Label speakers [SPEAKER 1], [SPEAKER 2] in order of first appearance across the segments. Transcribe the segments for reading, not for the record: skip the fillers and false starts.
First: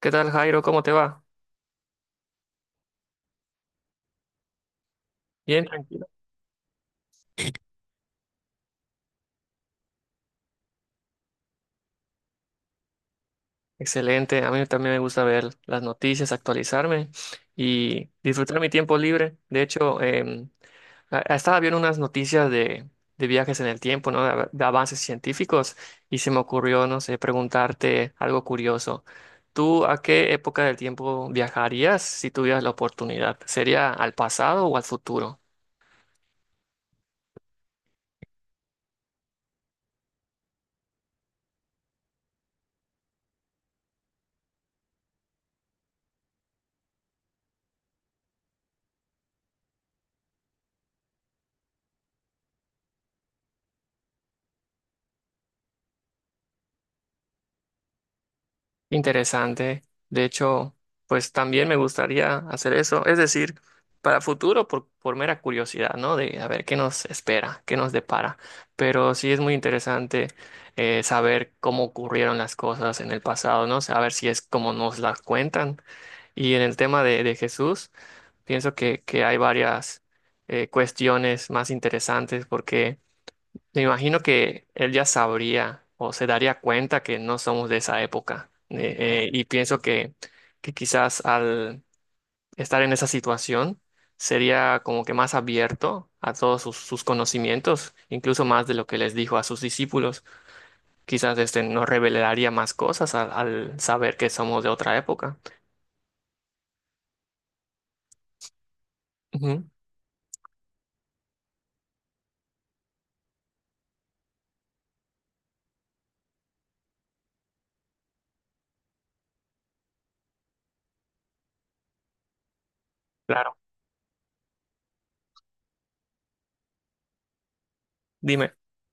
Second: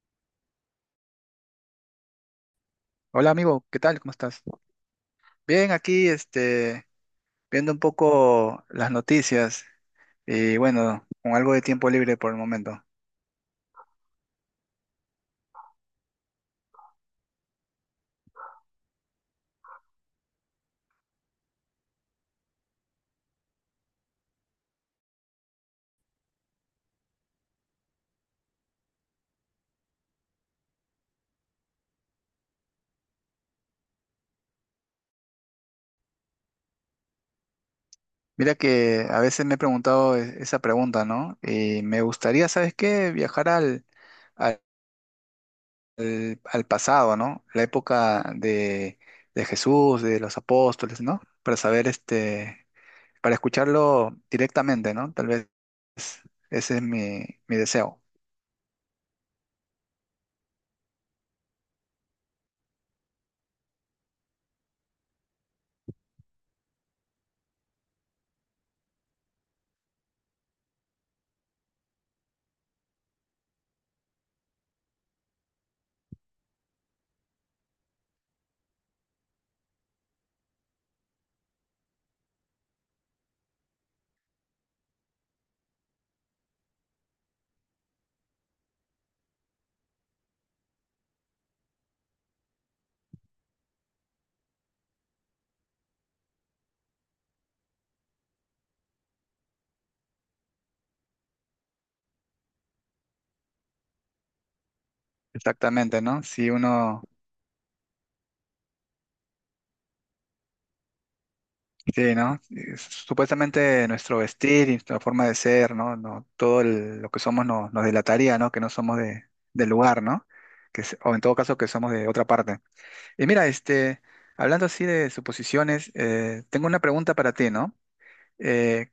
[SPEAKER 1] ¿Qué tal, Jairo? ¿Cómo te va?
[SPEAKER 2] Hola amigo, ¿qué tal? ¿Cómo estás?
[SPEAKER 1] Bien,
[SPEAKER 2] Bien,
[SPEAKER 1] tranquilo.
[SPEAKER 2] aquí viendo un poco las noticias y bueno, con algo de tiempo libre por el momento.
[SPEAKER 1] Excelente. A mí también me gusta ver las noticias, actualizarme y disfrutar mi tiempo libre. De hecho, estaba viendo unas noticias de viajes en el tiempo, ¿no? De avances científicos y se me ocurrió, no sé, preguntarte algo curioso. ¿Tú a qué época del tiempo viajarías si tuvieras la oportunidad? ¿Sería al pasado o al futuro?
[SPEAKER 2] Mira que a veces me he preguntado esa pregunta, ¿no? Y me gustaría, ¿sabes qué? Viajar al, al pasado, ¿no? La época de Jesús, de los apóstoles, ¿no? Para saber, para escucharlo directamente, ¿no? Tal vez ese es mi deseo.
[SPEAKER 1] Interesante. De hecho, pues también me gustaría hacer eso. Es decir, para futuro, por mera curiosidad, ¿no? De a ver qué nos espera, qué nos depara. Pero sí es muy interesante saber cómo ocurrieron las cosas en el pasado, ¿no? Saber si es como nos las cuentan. Y en el tema de Jesús, pienso que hay varias cuestiones más interesantes porque me imagino que él ya sabría o se daría cuenta que no somos de esa época. Y pienso que quizás al estar en esa situación sería como que más abierto a todos sus conocimientos, incluso más de lo que les dijo a sus discípulos. Quizás este nos revelaría más cosas al saber que somos de otra época.
[SPEAKER 2] Exactamente, ¿no? Si uno...
[SPEAKER 1] Ujú,
[SPEAKER 2] Sí, ¿no? Supuestamente nuestro vestir y nuestra forma de ser, ¿no? No, lo que somos nos delataría, ¿no? Que no somos del lugar, ¿no? Que, o en todo caso que somos de otra parte. Y mira,
[SPEAKER 1] claro,
[SPEAKER 2] hablando así de suposiciones, tengo una pregunta para ti, ¿no?
[SPEAKER 1] dime.
[SPEAKER 2] Eh,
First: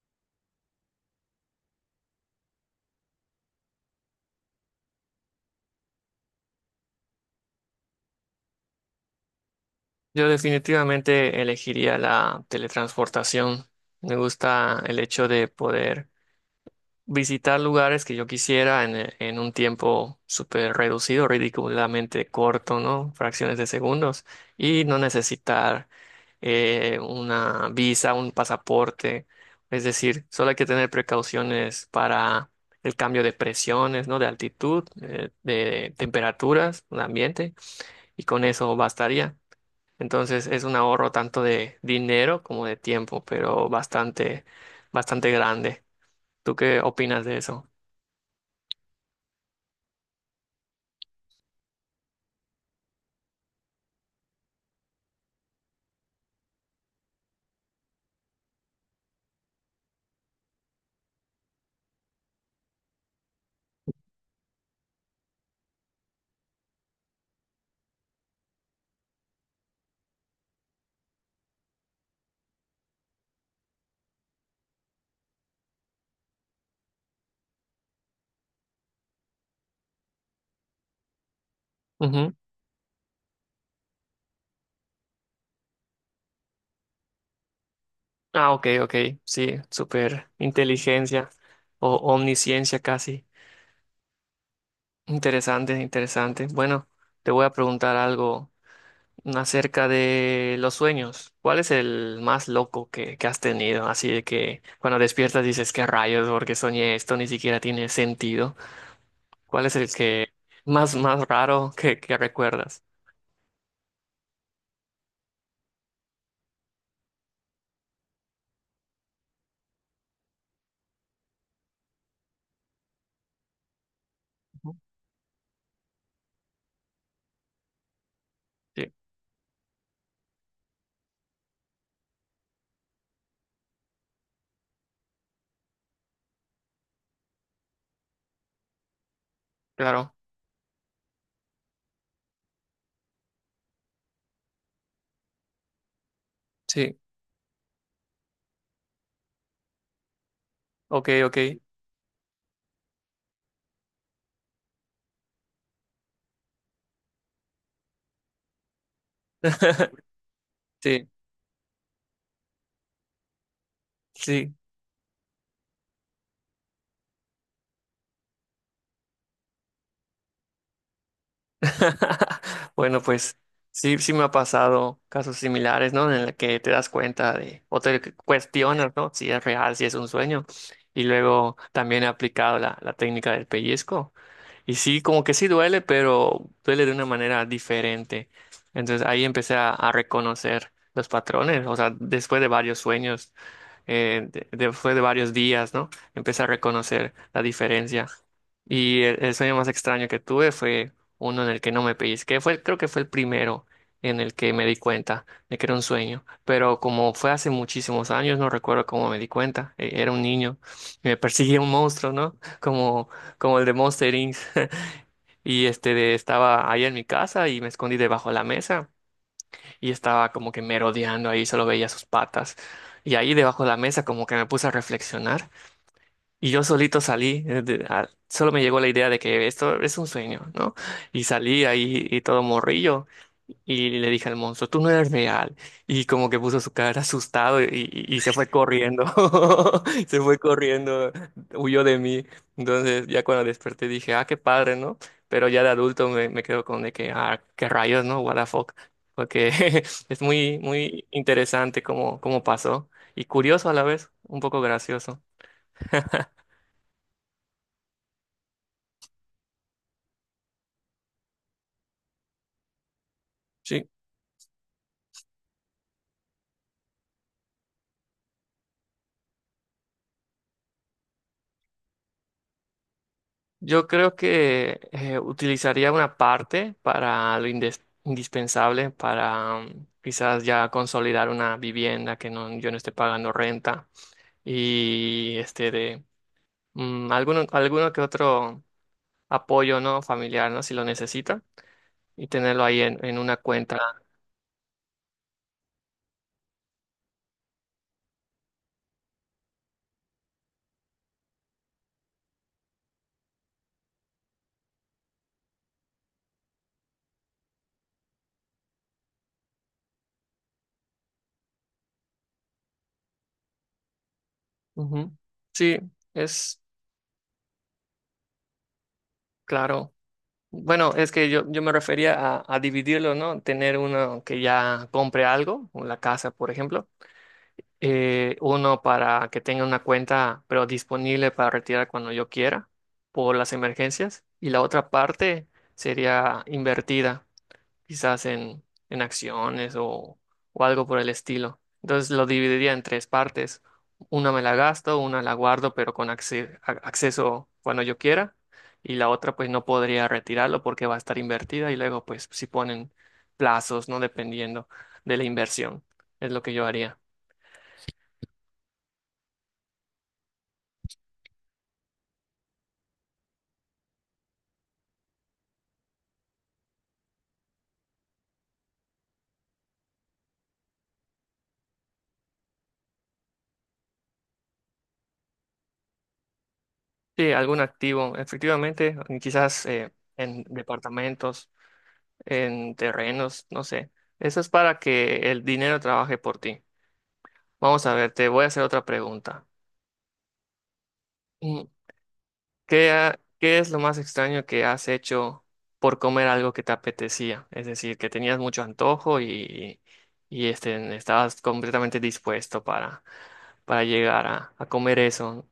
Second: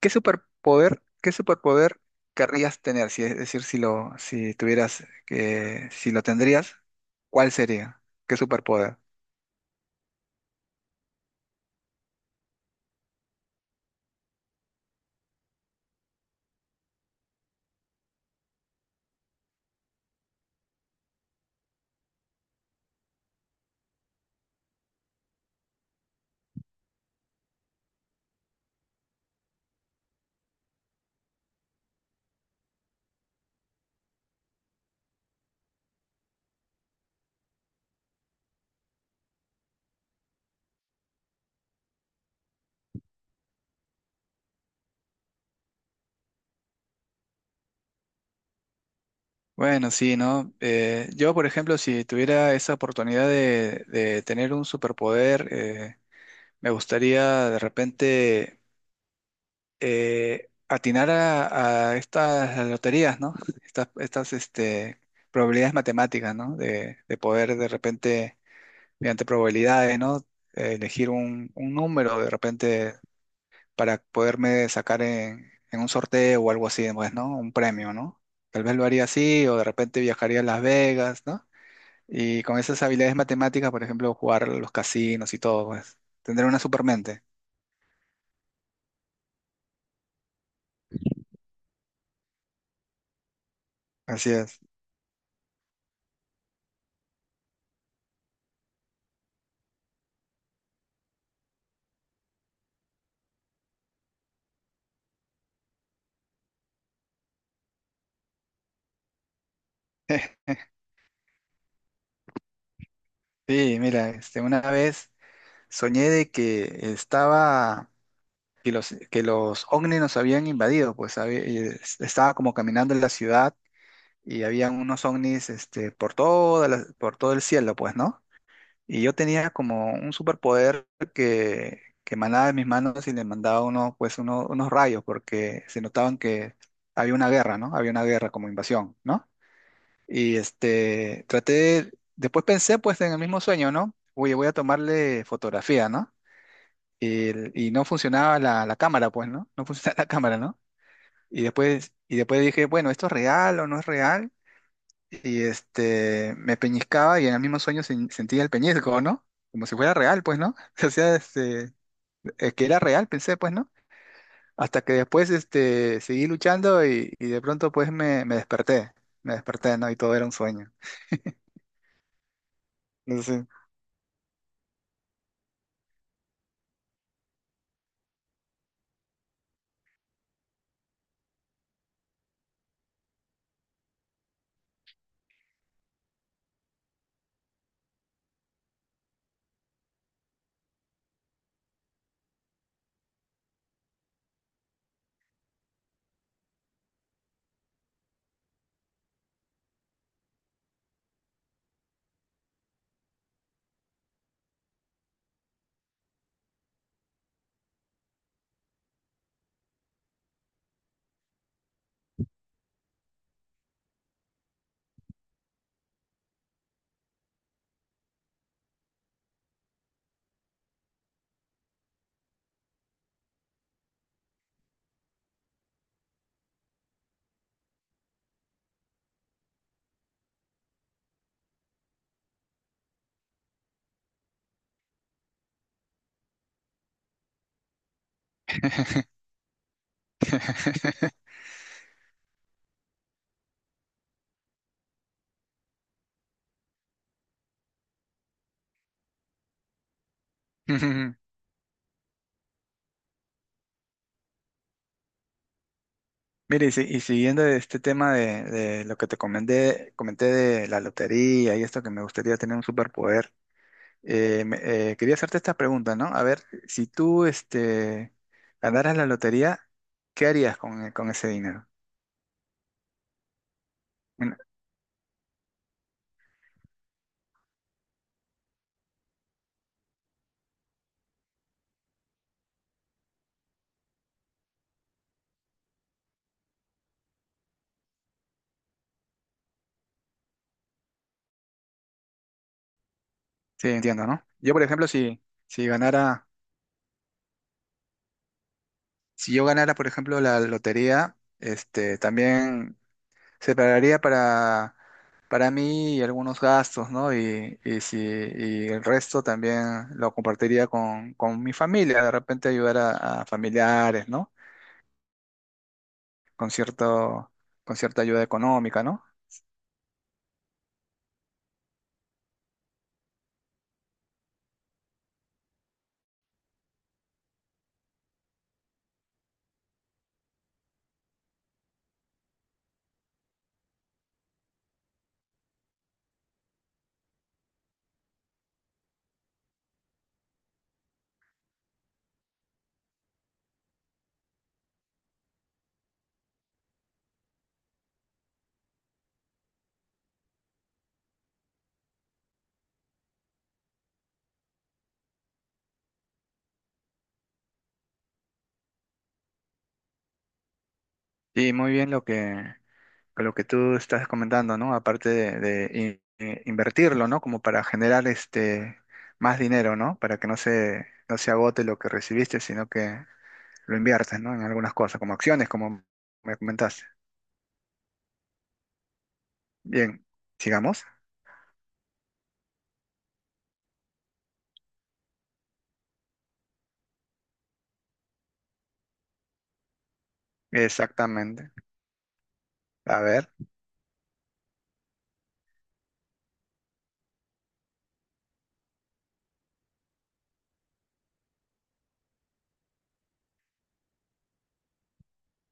[SPEAKER 2] qué superpoder querrías tener? Si, es decir, si tuvieras que, si lo tendrías, ¿cuál sería? ¿Qué superpoder?
[SPEAKER 1] Yo definitivamente elegiría la teletransportación. Me gusta el hecho de poder visitar lugares que yo quisiera en un tiempo súper reducido, ridículamente corto, ¿no? Fracciones de segundos, y no necesitar una visa, un pasaporte. Es decir, solo hay que tener precauciones para el cambio de presiones, ¿no? De altitud, de temperaturas, un ambiente, y con eso bastaría. Entonces es un ahorro tanto de dinero como de tiempo, pero bastante grande. ¿Tú qué opinas de eso?
[SPEAKER 2] Bueno, sí, ¿no? Yo, por ejemplo, si tuviera esa oportunidad de tener un superpoder, me gustaría de repente atinar a estas loterías, ¿no? Estas, estas este, probabilidades matemáticas, ¿no? De poder de repente, mediante probabilidades, ¿no? Elegir un número de repente para poderme sacar en un sorteo o algo así, pues, ¿no? Un premio, ¿no? Tal vez lo haría así, o de repente viajaría a Las Vegas, ¿no?
[SPEAKER 1] Ujú.
[SPEAKER 2] Y con esas habilidades matemáticas, por ejemplo, jugar a los casinos y todo, pues, tendré una supermente.
[SPEAKER 1] Ah, ok, ok. Sí, súper inteligencia o omnisciencia casi.
[SPEAKER 2] Así es.
[SPEAKER 1] Interesante, interesante. Bueno, te voy a preguntar algo acerca de los sueños. ¿Cuál es el más loco que has tenido? Así de que cuando despiertas dices, ¿qué rayos? Porque soñé esto, ni siquiera tiene sentido. ¿Cuál es el que más raro que recuerdas?
[SPEAKER 2] Sí, mira, una vez soñé de que estaba, que los ovnis nos habían invadido, pues estaba como caminando en la ciudad y había
[SPEAKER 1] Ujú.
[SPEAKER 2] unos ovnis, por por todo el cielo, pues, ¿no?
[SPEAKER 1] Sí,
[SPEAKER 2] Y yo tenía como un superpoder que emanaba de mis manos y le mandaba unos, pues, unos rayos, porque se notaban que había una guerra, ¿no? Había una guerra como invasión, ¿no?
[SPEAKER 1] claro.
[SPEAKER 2] Y traté, después pensé, pues, en el mismo sueño, ¿no? Oye, voy a tomarle fotografía, ¿no?
[SPEAKER 1] Sí,
[SPEAKER 2] Y, y no funcionaba la cámara, pues, ¿no? No funcionaba la cámara, ¿no?
[SPEAKER 1] ok, ok.
[SPEAKER 2] Y después dije, bueno, ¿esto es real o no es real? Y me peñiscaba y en el mismo sueño sentía el peñisco, ¿no? Como si fuera real, pues, ¿no? O
[SPEAKER 1] Sí,
[SPEAKER 2] sea, que era real, pensé, pues, ¿no?
[SPEAKER 1] sí.
[SPEAKER 2] Hasta que después, seguí luchando y de pronto, pues, me desperté, ¿no? Y todo era un sueño.
[SPEAKER 1] Bueno,
[SPEAKER 2] No
[SPEAKER 1] pues
[SPEAKER 2] sé.
[SPEAKER 1] sí, sí me ha pasado casos similares, ¿no? En el que te das cuenta de, o te cuestionas, ¿no? Si es real, si es un sueño. Y luego también he aplicado la técnica del pellizco. Y sí, como que sí duele, pero duele de una manera diferente. Entonces ahí empecé a reconocer los patrones, o sea, después de varios sueños después de varios días, ¿no? Empecé a reconocer la diferencia. Y el sueño más extraño que tuve fue uno en el que no me pellizqué. Fue, creo que fue el primero en el que me di cuenta de que era un sueño. Pero como fue hace muchísimos años, no recuerdo cómo me di cuenta. Era un niño y me perseguía un monstruo, ¿no? Como, como el de Monster Inc. Y este estaba ahí en mi casa y me escondí debajo de la mesa y estaba como que merodeando ahí, solo veía sus patas. Y ahí debajo de la mesa como que me puse a reflexionar y yo solito salí, solo me llegó la idea de que esto es un sueño, ¿no? Y salí ahí y todo morrillo y le dije al monstruo, tú no eres real. Y como que puso su cara asustado y se fue corriendo, se fue corriendo, huyó de mí. Entonces ya cuando desperté dije, ah, qué padre, ¿no? Pero ya de adulto me quedo con de que, ah, qué rayos, ¿no? What the fuck. Porque es muy interesante cómo pasó y curioso a la vez, un poco gracioso.
[SPEAKER 2] Mire, y, y siguiendo este tema de lo que te comenté, comenté de la lotería y esto que me gustaría tener un superpoder.
[SPEAKER 1] Sí,
[SPEAKER 2] Eh, me- quería hacerte esta pregunta, ¿no? A ver, si tú ganaras la lotería, ¿qué harías con, con ese dinero?
[SPEAKER 1] yo creo
[SPEAKER 2] En-
[SPEAKER 1] que utilizaría una parte para lo indispensable, para mm, quizás ya consolidar una vivienda que no, yo no esté pagando renta y este de mm, alguno que otro apoyo no familiar, ¿no? Si lo necesita y tenerlo ahí en una
[SPEAKER 2] Sí,
[SPEAKER 1] cuenta.
[SPEAKER 2] entiendo, ¿no? Yo, por ejemplo, si ganara, si yo ganara, por ejemplo, la lotería, también separaría para mí y algunos gastos, ¿no? Y si, y el resto también lo compartiría con mi familia, de repente ayudar a familiares, ¿no?
[SPEAKER 1] Ujú. Sí,
[SPEAKER 2] Con
[SPEAKER 1] es
[SPEAKER 2] cierto, con cierta ayuda económica, ¿no?
[SPEAKER 1] claro. Bueno, es que yo me refería a dividirlo, ¿no? Tener uno que ya compre algo, la casa, por ejemplo uno para que tenga una cuenta, pero disponible para retirar cuando yo quiera por las emergencias, y la otra parte sería invertida, quizás en acciones o algo por el estilo. Entonces lo dividiría en tres partes. Una me la gasto, una la guardo, pero con acceso cuando yo quiera, y la otra pues no podría retirarlo porque va a estar invertida y luego pues si ponen plazos, ¿no? Dependiendo de la inversión, es lo que yo haría.
[SPEAKER 2] Sí, muy bien lo que tú estás comentando, ¿no? Aparte invertirlo, ¿no? Como para generar este más dinero, ¿no? Para que no se agote lo que recibiste, sino que lo inviertes, ¿no? En algunas cosas, como acciones, como me comentaste.
[SPEAKER 1] Sí, algún activo, efectivamente, y quizás
[SPEAKER 2] Bien,
[SPEAKER 1] en
[SPEAKER 2] sigamos.
[SPEAKER 1] departamentos, en terrenos, no sé. Eso es para que el dinero trabaje por ti. Vamos a ver, te voy a hacer otra pregunta.
[SPEAKER 2] Exactamente.
[SPEAKER 1] Mm, ¿Qué,
[SPEAKER 2] A
[SPEAKER 1] ha-
[SPEAKER 2] ver.
[SPEAKER 1] qué es lo más extraño que has hecho por comer algo que te apetecía? Es decir, que tenías mucho antojo y estabas completamente dispuesto para llegar a comer eso.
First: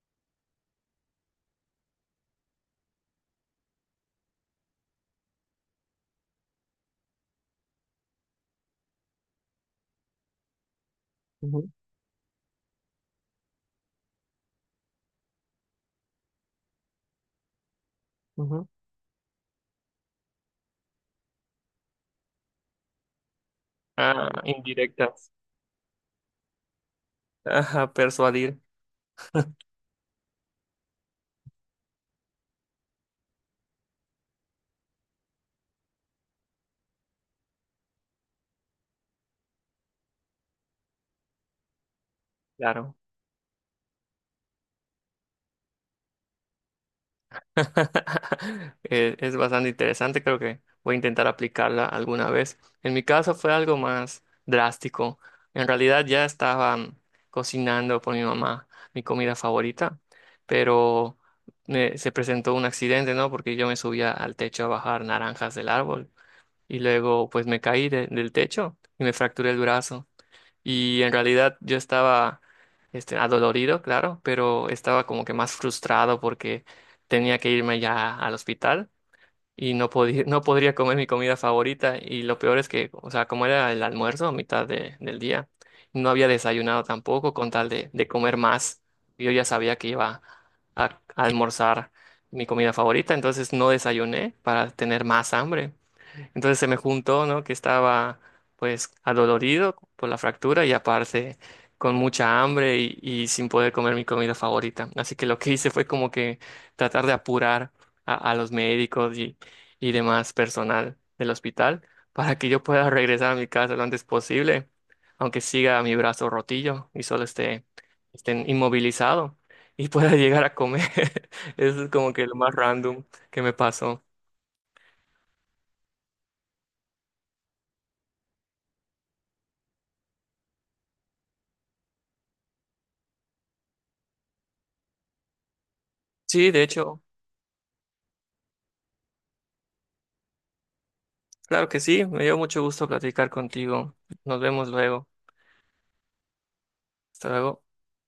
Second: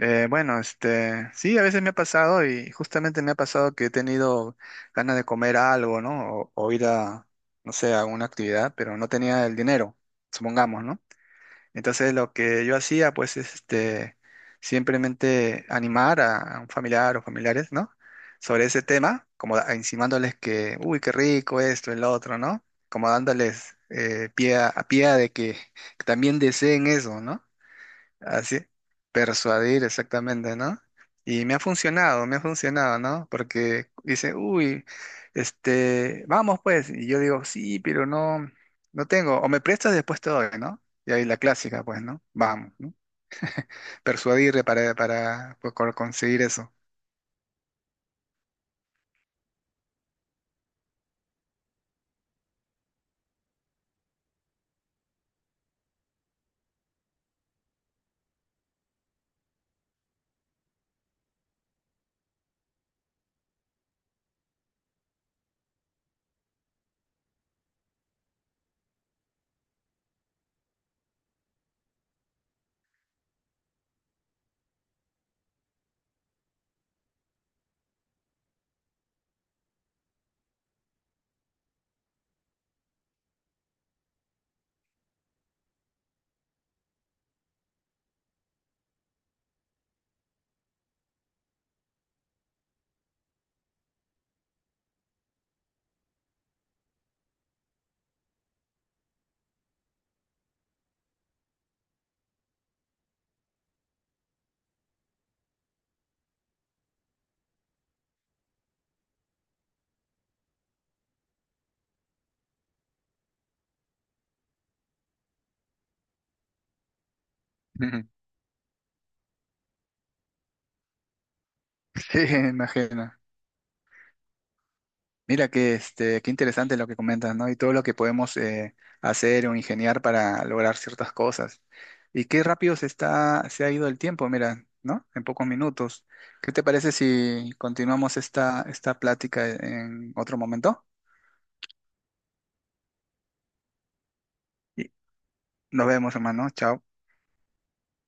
[SPEAKER 2] Bueno, sí, a veces me ha pasado y justamente me ha pasado que he tenido ganas de comer algo, ¿no? O ir a, no sé, a alguna actividad, pero no tenía el dinero, supongamos, ¿no?
[SPEAKER 1] Ujú,
[SPEAKER 2] Entonces lo que yo hacía pues es simplemente animar a un familiar o familiares, ¿no? Sobre
[SPEAKER 1] ujú.
[SPEAKER 2] ese tema, como insinuándoles que, uy, qué rico esto, el otro, ¿no? Como dándoles
[SPEAKER 1] Ah,
[SPEAKER 2] pie a pie
[SPEAKER 1] indirectas.
[SPEAKER 2] de que también deseen eso, ¿no?
[SPEAKER 1] Ajá, persuadir,
[SPEAKER 2] Así, persuadir exactamente, ¿no? Y me ha funcionado, ¿no? Porque dice, uy, vamos pues. Y yo digo, sí, pero no, no tengo. O me prestas después te doy, ¿no? Y ahí la clásica, pues, ¿no? Vamos, ¿no?
[SPEAKER 1] claro.
[SPEAKER 2] Persuadir para pues, conseguir eso.
[SPEAKER 1] Es bastante interesante, creo que voy a intentar aplicarla alguna vez. En mi caso fue algo más drástico. En realidad ya estaba mm, cocinando por mi mamá mi comida favorita, pero se presentó un accidente, ¿no? Porque yo me subía al techo a bajar naranjas del árbol y luego pues me caí del techo y me fracturé el brazo y en realidad yo estaba este, adolorido, claro, pero estaba como que más frustrado porque tenía que irme ya al hospital y no podía, no podría comer mi comida favorita y lo peor es que, o sea, como era el almuerzo a mitad del día, no había desayunado tampoco con tal de comer más. Yo ya sabía que iba a almorzar mi comida favorita, entonces no desayuné para tener más hambre. Entonces se me juntó, ¿no? Que estaba pues adolorido por la fractura y aparte con mucha hambre y sin poder comer mi comida favorita. Así que lo que hice fue como que tratar de apurar a los médicos y demás personal del hospital para que yo pueda regresar a mi casa lo antes posible, aunque siga mi brazo rotillo y solo
[SPEAKER 2] Ujú.
[SPEAKER 1] esté inmovilizado y pueda llegar a comer. Eso es como
[SPEAKER 2] Sí,
[SPEAKER 1] que lo más random
[SPEAKER 2] imagino.
[SPEAKER 1] que me pasó.
[SPEAKER 2] Mira que qué interesante lo que comentas, ¿no? Y todo lo que podemos hacer o ingeniar para lograr ciertas cosas. Y qué rápido se ha ido el tiempo, mira, ¿no? En pocos minutos.
[SPEAKER 1] Sí,
[SPEAKER 2] ¿Qué
[SPEAKER 1] de
[SPEAKER 2] te parece
[SPEAKER 1] hecho.
[SPEAKER 2] si continuamos esta plática en otro momento?
[SPEAKER 1] Claro que sí, me dio mucho gusto platicar contigo. Nos vemos
[SPEAKER 2] Y
[SPEAKER 1] luego.
[SPEAKER 2] nos vemos, hermano. Chao.
[SPEAKER 1] Hasta luego.